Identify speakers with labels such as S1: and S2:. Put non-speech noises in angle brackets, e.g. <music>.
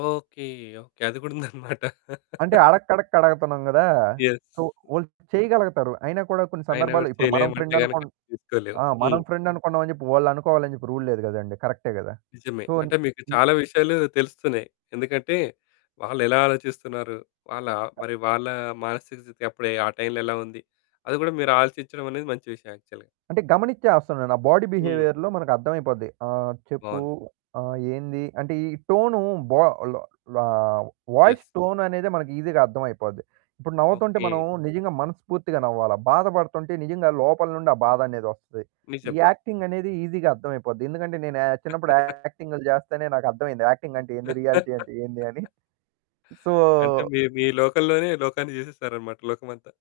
S1: Okay. Okay. అది కూడా ఉందన్నమాట.
S2: అంటే అడక్కడక్క అడగతన్నాం కదా!
S1: యస్.
S2: సో, వాళ్ళు చేయగలగతారు. అయినా కూడా కొన్ని
S1: ఆయన
S2: సందర్భాల్లో
S1: గూడా
S2: ఇప్పుడు మనం
S1: చేయలేము అంటే
S2: ఫ్రెండ్
S1: గనక
S2: అనుకుం
S1: తీసుకోలేము.
S2: ఆ! మనం
S1: హ్మ్.
S2: ఫ్రెండ్ అనుకున్నాం అని చెప్పి వాళ్ళనుకోవాలని చెప్పి రూల్ లేదు కదండీ. కరెక్టే కదా!
S1: నిజమే.
S2: సో
S1: అంటే మీకు
S2: హ్మ్.
S1: చాలా విషయాలు తెలుస్తున్నాయి. ఎందుకంటే వాళ్ళెలా ఆలోచిస్తున్నారు? వాళ్ళ మరి వాళ్ళ మానసిక స్థితి అప్పుడే ఆ టైంలో ఎలా ఉంది? అది కూడా మీరు ఆలోచించడం అనేది మంచి విషయం యాక్చువల్‌గా.
S2: అంటే గమనించేస్తానున్నాను. ఆ బాడీ
S1: హ్మ్.
S2: బిహేవియర్‌లో మనకు అర్థమైపోద్ది. ఆహ్, చెప్పు,
S1: బావుంది.
S2: ఆహ్, ఏంది? అంటే ఈ టోను బా ల్ లా
S1: యస్.
S2: వాయిస్ టోన్ అనేదే మనకు ఈజీగా అర్థమైపోద్ది. ఇప్పుడు నవ్వుతుంటే మనం
S1: ఓకే.
S2: నిజంగా మనస్పూర్తిగా నవ్వాలా. బాధ పడుతుంటే నిజంగా లోపల నుండి ఆ బాధనేదొస్తది. ఈ
S1: నిజమే.
S2: యాక్టింగ్ అనేది ఈజీగా అర్థమైపోద్ది. ఎందుకంటే నేను యా చిన్నప్పుడు
S1: <laughs>
S2: యాక్టింగ్లు చేస్తేనే నాకు అర్థవైంది. యాక్టింగ్ అంటే ఏంది? రియాలిటీ అంటే ఏంది అని.
S1: <laughs>
S2: సో
S1: అంటే మీ మీ లోకంలోనే లోకాన్ని చేసేసారనమాట లోకమంతా.